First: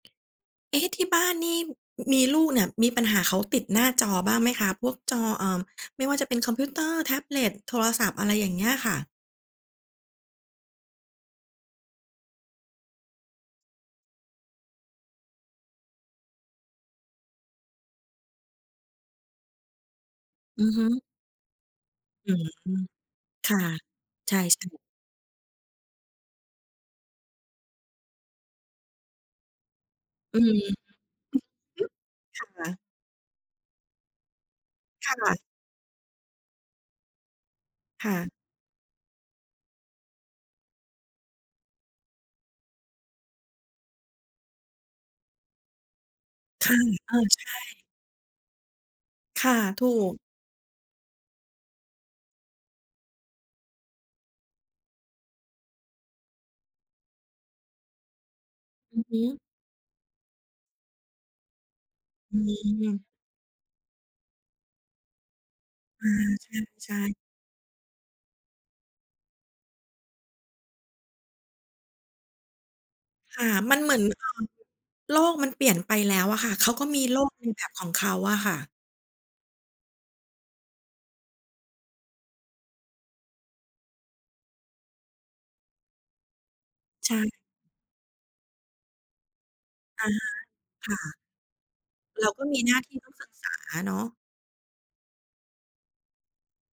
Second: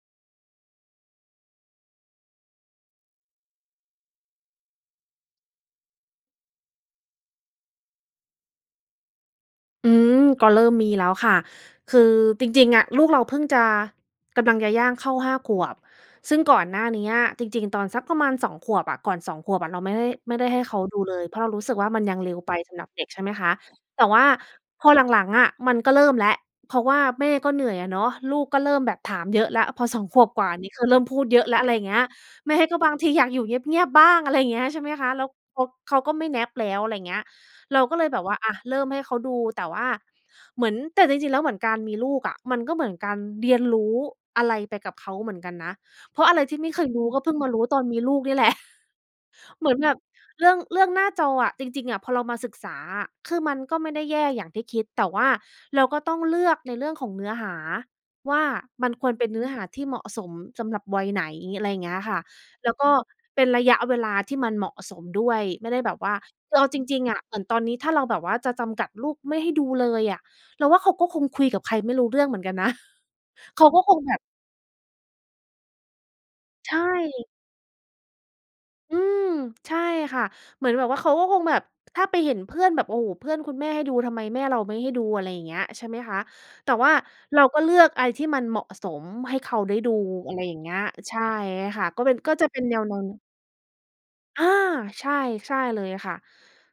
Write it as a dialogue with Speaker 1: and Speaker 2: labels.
Speaker 1: เอ๊ะ! ที่บ้านนี่ มีลูกเนี่ย มีปัญหาเขาติดหน้าจอบ้างไหมคะ พวกจอ เอ่อ ไม่ว่าจะเป็นคอมพิวเตอร์ แท็บเล็ต โทรศัพท์ อะไรอย่างเงี้ยอะค่ะ?
Speaker 2: อืม ก็เริ่มมีแล้วค่ะ คือจริง ๆ อะ ลูกเราเพิ่งจะ กำลังจะย่างเข้า 5 ขวบ ซึ่งก่อนหน้าเนี้ย จริง ๆ ตอนสักประมาณ 2 ขวบอะ ก่อน 2 ขวบอะ เราไม่ได้ ไม่ได้ให้
Speaker 1: อื
Speaker 2: เ
Speaker 1: อ
Speaker 2: ขา
Speaker 1: ฮ
Speaker 2: ดู
Speaker 1: ึ
Speaker 2: เลย เพราะเรารู้สึกว่า มันยัง
Speaker 1: อ
Speaker 2: เร
Speaker 1: ื
Speaker 2: ็ว
Speaker 1: ม
Speaker 2: ไปสำหรับเด็ก ใช่ไหมค
Speaker 1: ค
Speaker 2: ะ
Speaker 1: ่ะ
Speaker 2: แต่ว่า
Speaker 1: ใช่ ๆ
Speaker 2: พอหลัง ๆ อะ มันก็เริ่มแล้ว เพราะว่าแม่ก็เหนื่อยอะเนาะ ลูกก็เริ่มแบบถามเยอะแล้ว พอ 2 ขวบ
Speaker 1: อื
Speaker 2: กว่า
Speaker 1: ม
Speaker 2: นี้คือเริ่มพูดเยอะแล้ว อะไรอย
Speaker 1: อ
Speaker 2: ่า
Speaker 1: ื
Speaker 2: ง
Speaker 1: อ
Speaker 2: เงี้ย
Speaker 1: ฮึ
Speaker 2: แม่
Speaker 1: ค่
Speaker 2: ก็
Speaker 1: ะ
Speaker 2: บางทีอยากอยู่เงียบ ๆ บ้าง อะไรอย่างเงี้ย ใช่ไหมคะ
Speaker 1: ค
Speaker 2: แล้ว
Speaker 1: ่ะ
Speaker 2: เขา เขาก็ไม่ Nap แล้ว อะไรเงี้ย เราก็เล
Speaker 1: ค
Speaker 2: ย
Speaker 1: ่
Speaker 2: แบบว
Speaker 1: ะ
Speaker 2: ่า อะ เริ่มให้เขาดู แต่ว่าเหมือน แต่จริง ๆ แล้ว เหมือนการมีลูกอะ มันก็เหมือนการเรียนรู้อะไรไปกับเขาเหมือนกันนะ เพราะอะไรที่
Speaker 1: ค
Speaker 2: ไม่
Speaker 1: ่ะ
Speaker 2: เคยรู้
Speaker 1: เอ
Speaker 2: ก็
Speaker 1: อ
Speaker 2: เพิ่ง
Speaker 1: ใช
Speaker 2: มารู้ตอ
Speaker 1: ่
Speaker 2: นมีลูกนี่ แหละ
Speaker 1: ค่ะ
Speaker 2: เหมือน
Speaker 1: ถ
Speaker 2: แบ
Speaker 1: ู
Speaker 2: บ
Speaker 1: ก
Speaker 2: เรื่อง เรื่องหน้าจออะ จริง ๆ อะ พอเรามาศึกษาอะ คือมันก็ไม่ได้แย่อย่างที่คิด แต่ว่าเราก็ต้องเลือก ในเรื่องของเนื้อหาว่า มัน
Speaker 1: อือ
Speaker 2: คว
Speaker 1: ฮ
Speaker 2: รเป็น
Speaker 1: ึ
Speaker 2: เนื้อหาที่เหมาะสม สำหรับวัยไหน อะไรอย่างเงี้ยค่ะ
Speaker 1: อื
Speaker 2: แล้วก็
Speaker 1: ม
Speaker 2: เป็นระยะเวลาที่มันเหมาะสมด้วย ไม่ได้แบบ
Speaker 1: อ
Speaker 2: ว
Speaker 1: า
Speaker 2: ่า
Speaker 1: ใช
Speaker 2: คือ
Speaker 1: ่
Speaker 2: เอาจ
Speaker 1: ใช
Speaker 2: ริ
Speaker 1: ่
Speaker 2: ง ๆ อะ เหมือนตอนนี้ ถ้าเราแบบว่าจะจำกัดลูกไม่ให้ดูเลยอะ เราว่าเขาก็คงคุยกับใครไม่รู้เรื่องเหมือนกันนะ
Speaker 1: ค่ะ
Speaker 2: เขา
Speaker 1: มั
Speaker 2: ก็
Speaker 1: นเห
Speaker 2: ค
Speaker 1: มื
Speaker 2: ง
Speaker 1: อน
Speaker 2: แบบ
Speaker 1: เออ โลกมันเปลี่ยนไปแล้วอะค่ะ เข
Speaker 2: ใช
Speaker 1: าก็มีโล
Speaker 2: ่
Speaker 1: กเป็นแบบของเขาอะค่ะ
Speaker 2: อืม ใช่ค่ะ เหมือนแบบว่า เขาก็คงแบบ ถ้าไปเห็นเพื่อนแบบ โอ้โฮ! เพื่อนคุณแม่ให้ดู ทำไมแม่เราไม่ให้ดู อะไรอย่างเงี้ย ใช่ไหมคะ แต่ว่า
Speaker 1: ใช่
Speaker 2: เราก็เลือกอะไรที่มันเหมาะสม ให้เขาได้ดู
Speaker 1: อะฮะ
Speaker 2: อะไรอย่างเงี้ย
Speaker 1: ค่
Speaker 2: ใช
Speaker 1: ะ
Speaker 2: ่ค่ะ ก็เป็น
Speaker 1: เร
Speaker 2: ก
Speaker 1: า
Speaker 2: ็
Speaker 1: ก
Speaker 2: จ
Speaker 1: ็
Speaker 2: ะเป
Speaker 1: มี
Speaker 2: ็น
Speaker 1: ห
Speaker 2: แ
Speaker 1: น
Speaker 2: น
Speaker 1: ้า
Speaker 2: ว
Speaker 1: ที่ต้อ
Speaker 2: ๆ
Speaker 1: งศึกษาเนาะ
Speaker 2: อา ใช่ ใช่เลยค่ะ